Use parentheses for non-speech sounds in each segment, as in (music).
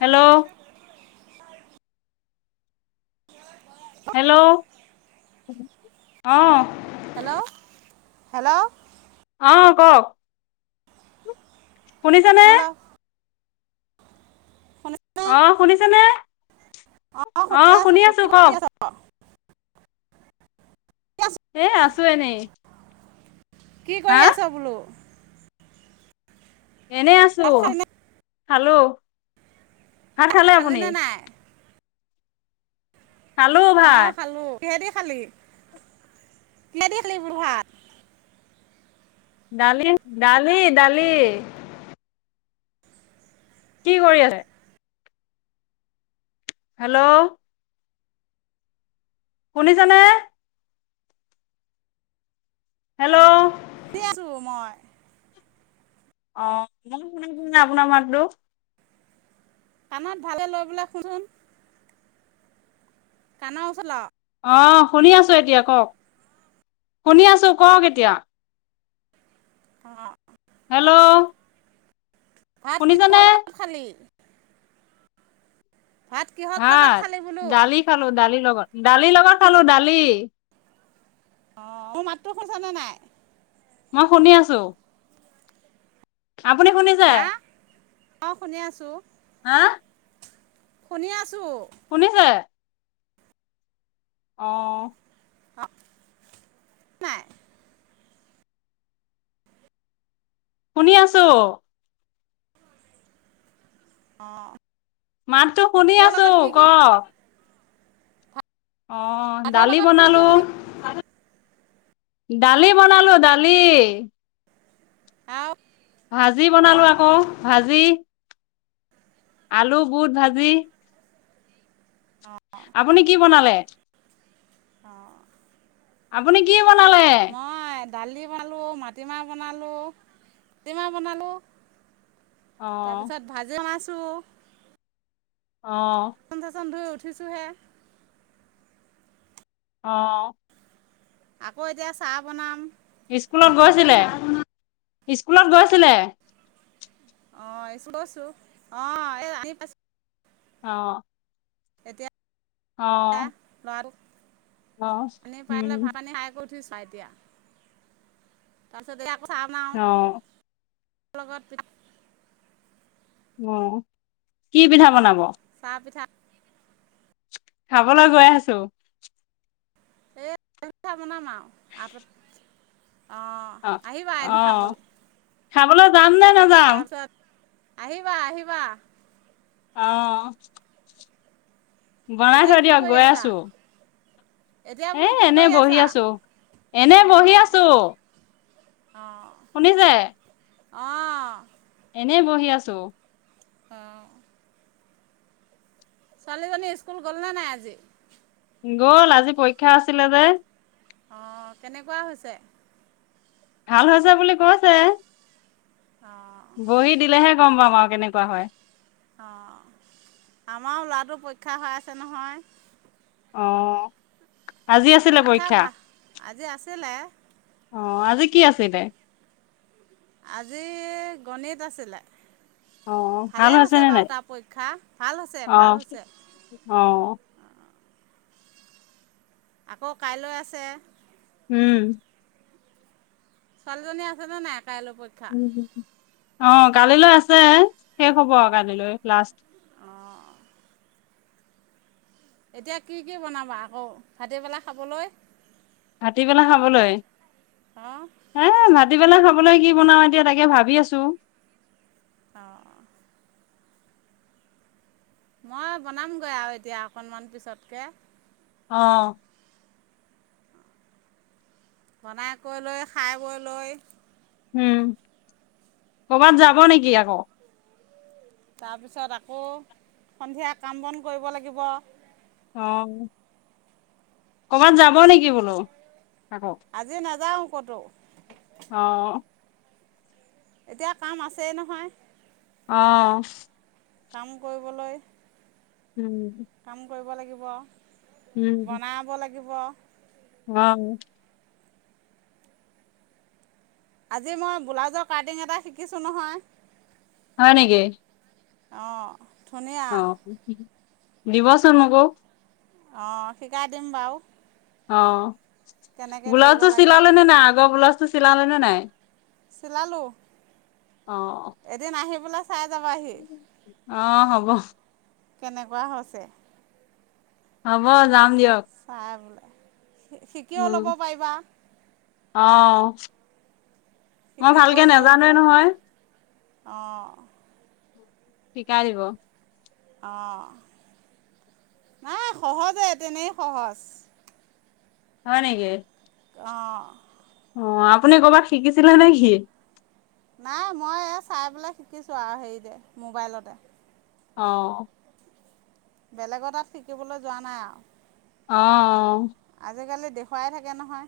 Hello hello অহ। Hello hello অ কওক। শুনিছানে? হেল্ল' শুনিছানে অ শুনিছেনে অঁ অ শুনি আছোঁ আছো কি কৰি কওক। আছ কি আছ এ আছো এনেই। কি হা কৰি আছ বোলো? এনেই আছো ভাত খালিনে হেল্ল' ভাত খালে আপুনি? খালিনে নাই খালোঁ ভাত। কিহেডি খালি কিহেদী খালী বোলো ভাত? ডালি ডালি ডালি। কি কৰি আছে? হেল্ল' শুনিছানে? হেল্ল' শুনি আছো মই। অ মই শুনছো নাই আপোনাৰ মাততো। কাণত ভালে লৈ বোলে শুনচোন। কাণৰ ওচৰত ল। অ শুনি আছো এতিয়া কওক, শুনি আছো কওক এতিয়া অ হেল্ল' ভাত কি হল শুনিছানে লগত খালি? ভাত কিহৰ লগত ভাত! খালি বোলো ডালি খালো ডালি লগত। দালিৰ লগত খালো দালি। অ মোৰ মাতটো শুছ নে নাই? মই শুনি আছো। আপুনি শুনিছে? অ' শুনি আছো হা। শুনি -আছো শুনিছে? অ ' আহ নাই শুনি আছো। অ' মাতটো শুনি আছো ক' কি অ ভাতৰ 'দালি লগত কি কি বনালো বুলি দালি বনালো দালি। অহ' ভাজি বনালো আকৌ ভাজি। আলু বুট ভাজি। অঁ আপুনি কি বনালে। অ' আপুনি কি? বনালে? দালি বনালোঁ মাটিমাহ বনালোঁ মাতিমাহ বনালোঁ অ তাৰপিছত ভাজি মাছ অ বাচন চাচন ধুই। উঠিছোঁহে। অহ। আকৌ এতিয়া চাহ বনাম। স্কুলত গৈছিলে স্কুলত গৈছিলে। অ ' অ' এ আহি পাইছো অ' এতিয়া। এতিয়া ল'ৰাটো। অহ হুম। উঠি চাই এতিয়া তাৰপিছত এয়া। খাম আওঁ। অ লগত পিঠা অ' কি পিঠা বনাব। চাহ পিঠা। খাবলে গৈ আছো। এ বনাম আৰু আপ। অ -অ খাবলৈ যাম নে নাযাম তাৰছ আহিবা আহিবা অ বণাই এতিয়া থৈ কি দিযা কৰি গৈ আছা আছো এতিয়া এ বোলো কি এনে কৰি বহি আছা আছো এনে বহি অঁ আছো অ শুনিছে অ এনেই বহি আছো ওম চোৱালিজনী স্কুল গল নে নাই আজি গ'ল আজি পৰীক্ষা আছিলে যে অ কেনেকুৱা হৈছে? ভাল হৈছে বুলি কৈছে অ বহি দিলেহে গম পাম আৰু কেনেকুৱা হয় অ আমাৰো লৰাটো পৰীক্ষা হৈ আছে নহয় অ আজি আছিলে পৰিক্ষা পৰীক্ষা ভা আজি আছিলে অ আজি কি আছিল দে আজি গণিত আছিলে অ ভালে ভাল হৈছে নে বাৰু নাই তাৰ পৰীক্ষা ভাল হৈছে অ ভাল হৈছে অ আকৌ কাইলৈ আছে উম ছোৱালীজনী আছে ন নাই কাইলৈ পৰীক্ষা অ কালিলৈ আছে শেষ হব আৰু কালিলৈ লাষ্ট এতিয়া কি কি বনাবা আকৌ ভাট পেলা খাবলৈ কাটি পেলাই খাবলৈ অ', হ ম (unintelligible) ৰাতি পেলা খাবলৈ কি বনাওঁ এতিয়া তাকে ভাবি আছো অ মই বনামগৈ আৰু এতিয়া অকনমান পিছতকে অ বনাই কৈ লৈ খাই বৈ লৈ উম কৰবাত যাব নেকি আকৌ তাৰপিছত আকৌ সন্ধিয়া কাম বন কৰিব লাগিব অ কৰ'বাত যাব নেকি বোলো আকৌ আজি নাযাওঁ কটো অ এতিয়া কাম আছেই নহয়। অঁ। কাম কৰিবলৈ উম। কাম কৰিব লাগিব উম আৰু। বনাব লাগে, লাগিব। অ। আজি মই বব্লাউজৰ কাটিং এটা শিকিছোঁ নহয়। হয় নেকি? অঁ। ধুনীয়া অ। দিবাচোন মোকো। অঁ শিকাই দিম বাৰু। অঁ। কেনেকৈ কৰিব ব্লাউজো লাগে চিলালে নে নাই? আগৰ ব্লাউজ চিলালে নে নাই? চিলালো। অ এদিআহি পেলাই চাইজাবাহি। অঁ হব। কেনেকুৱা হৈছে, হ'ব যাম দিয়ক। চাহ বলে শিকিও উম ল'ব পাৰিবা, অ। মই শিকি ভালকে কৰি লৈ নাজানে বোলে নহয়। অঁ। শিকাই দিব। অ' নাই সহজে তেনেই সহজ। হয় নেকি? অঁ। অঁ। আপুনি কৰ'বাত শিকিছিলে নেকি? নাই, মই চাই পেলাই শিকিছো আৰু হেৰিতে মোবাইলতে। অ। বেলেগৰ তাত শিকিবলৈ যোৱা নাই আৰু। অঁ। আজিকালি দেখুৱাই থাকে নহয়।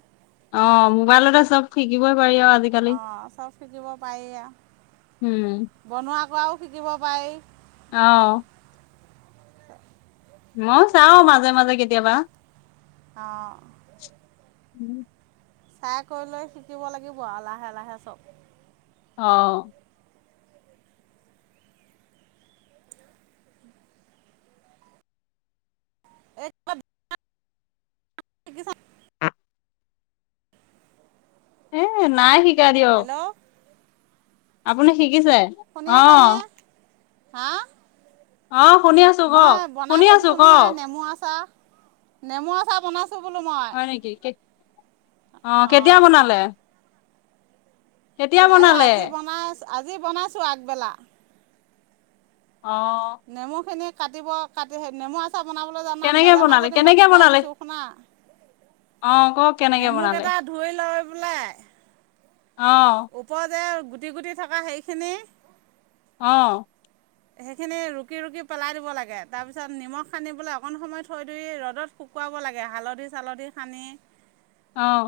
অঁ, মোবাইলতে চব শিকিবই পাৰি আৰু আজিকালি। অ' চব শিকিব পাৰি উম, বনোৱা কৰাও শিকিব পাৰি। অঁ মইও চাও মাজে-মাজে কেতিয়াবা। অ', উম। চাই কৰি লৈ শিকিব লাগিব আৰু লাহে লাহে চব। অ। এক। (unintelligible) হে এ নাই শিকাই দিয়ক। হেল্ল' আপুনি শিকিছে শুনি অ। আছানে হা। অ। শুনি আছো মই কওক, বনাই শুনি থৈ আছো দিছো নহয় কওক। নেমু আচাৰ। নেমু আ চাহ বনাইছ। হয় নেকি কে? অ কেতিয়া অঁ বনালে? কেতিয়া এই বনালে? আজি বনাই আজি বনাইছো আগবেলা। অ', নেমু খিনি কাটিব কাটি নেমু আছে। পা বনাবলৈ জানা কেনেকে নাজানা বনালে? যদি মই কেনেকে শিকাই বনালে? দিছো শুনা। অ কওক কেনেকে বনালে? লাই। অ', উপৰতে গুটি গুটি থকা সেইখিনি। অ। সেইখিনি ৰুকি ৰুকি পেলাই দিব লাগে তাৰপিছত নিমখ সানি পোই অকণ সময় থৈ দি ৰ'দত শুকুৱাব লাগে হালধি- চালধি সানি। আহ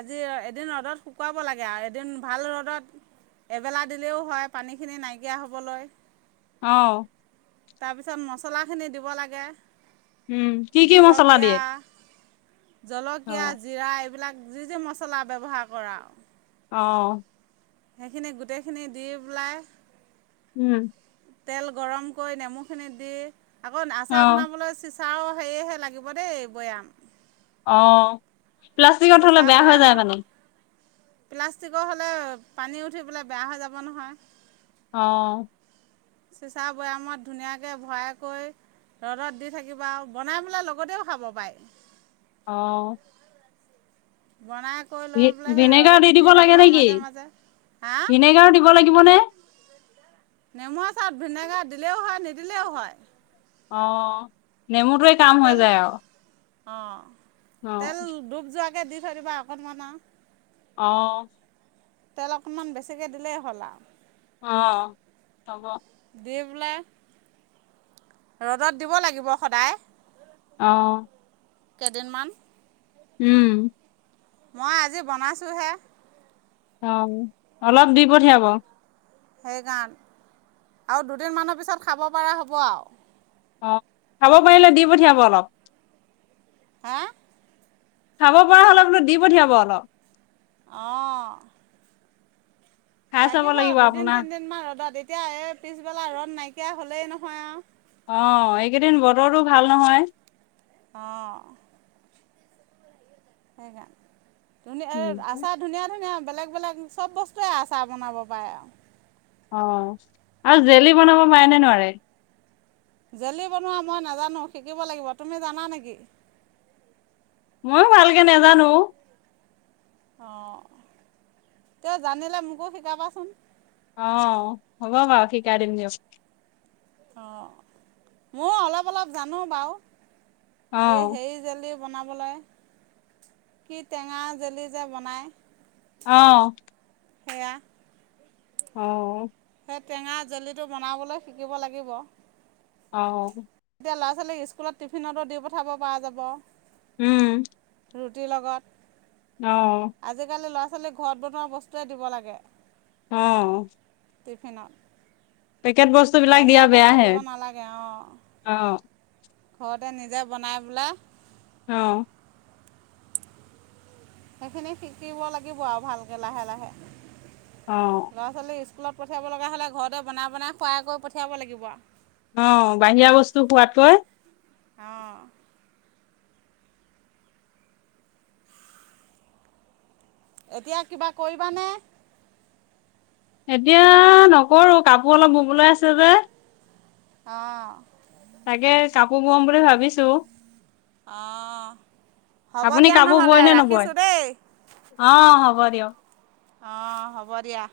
আজি এদিন ৰ'দত শুকুৱাব লাগে আৰু এদিন ভাল ৰ'দত এবেলা দিলেও হয় পানী খিনি নাইকিয়া হবলৈ। আহ। তাৰপিছত মচলা খিনি দিব লাগে। উম কি কি মচলা জলকীয়া দিয়ে? জলকীয়া অ', জিৰা এইবিলাক। যি যি মছলা বব্যৱহাৰ কৰা। অ। সেইখিনি গোটেইখিনি দি পেলাই। উম। তেল গৰম কৰি নেমুখিনি দি। আকৌ আচা অ'। বনাবলৈ। চাওঁ সেয়েহে লাগিব দেই বৈয়াম আহ প্লাষ্টিকত হলে চিচা বেয়া হৈ যায় বৈয়ামত মানে প্লাষ্টিকৰ হ'লে পানী উঠি পেলাই বেয়া হৈ যাব নহয় আহ চিঁচা বৈয়ামত ধুনীয়াকৈ ভৰাই কৰিৈ ৰ'দত দি থাকিব আৰু বনাই পেলাই লগতেও খাব পাৰি আহ বনাই কৰি লৈ ভি পেলাই সেই ভিনেগাৰ ৰ'দত দি দিব লাগে থাকিবা নেকি মাজে মাজে হা ভিনেগাৰ দিব লাগিবনে নেমু আ চত ভিনেগাৰ দিলেও হয় নিদিলেও হয় অহ নেমুটোৱে কাম হৈ তেল যায় আৰু অঁ অ', তেল ডুব যোৱা দি থৈ দিবা অকণমান আহ তেল অকনমান বেছিকে দিলেই হ'ল আৰু অ চব দি পেলাই ৰ'দত দিব লাগিব সদায় আহ কেইদিনমান উম মই আজি বনাইছোঁহে অ অলপ দিব পঠিয়াব সেইকাৰণ আৰু দুদিনমানৰ পিছত খাব পৰা হ'ব আৰু অ খাব পাৰিলে দি পঠিয়াব অলপ হ খাব পৰা হ'লে বোলো দি পঠিয়াব অলপ আহ খাই চাব লাগিব দুদিন আপোনাৰ তিনদিন মমান ৰ'দত এতিয়া এই পিছবেলা ৰদ নাইকিয়া হলেই নহয় আৰু অঁ এইকেইদিন বতৰতো ভাল নহয় আহ সেইকাৰান ধুনীয়া এ উম, আছা ধুনীয়া ধুনীয়া বেলেগ বেলেগ চব বস্তুৱে আ চাৰ বনাব পাৰে আৰু অ আৰু জেলি বনাব পাৰেনে নোৱাৰে জেলি বনোৱা মই নাজানো শিকিব লাগিব তুমি জানা নেকি ময়ো ভালকে নাজানো অ তেওঁ জানিলে মোকো শিকাবাচোন অ হ'ব বাৰু শিকাই দিম দিয়ক অ ময় অলপ অলপ জানো বাৰু অ এ সেই জালি বনাবলে কি টেঙা জেলী যে বনাই অ সেয়া অ সেই টেঙা জেলিটো বনাবলৈ শিকিব লাগিব অ তেতিয়া ল'ৰা ছোৱালীক স্কুলত টিফিনতো দি পঠাব পৰা যাব উম ৰুটিৰ লগত অ আজিকালি ল'ৰা আচলতে ঘৰত বনোৱা বস্তুৱয়ে দিব লাগে অ টিফিনত পেকেট বস্তুবিলাক বাহিৰা দিয়া বস্তু বেয়াহে দিব নালাগে অঁ অঁ ঘৰতে নিজে বনাই পেলাই অ সেইখিনি শিকিব লাগিব আৰু ভালকে লাহে লাহে অ ল'ৰা ছোৱালী স্কুলত পঠিয়াব লগা হ'লে ঘৰতে বনাই বনাই খোৱাই কৰি পঠিয়াব লাগিব আৰু অ বাহিয়া বস্তু খোৱাতকৈ অ এতিয়া কিবা কৰিবানে এতিয়া নকৰো কাপোৰ অলপ ধুবলৈ আছে যে অ তাকে কাপোৰ বোৱাাম বুলি ভাবিছো অঁ হ'ব আপুনি দিয়া কাপোৰ নহ'লে বয় নে নবয় ৰাখিছোঁ দেই অ হ'ব দিয়ক অ হ'ব দিয়া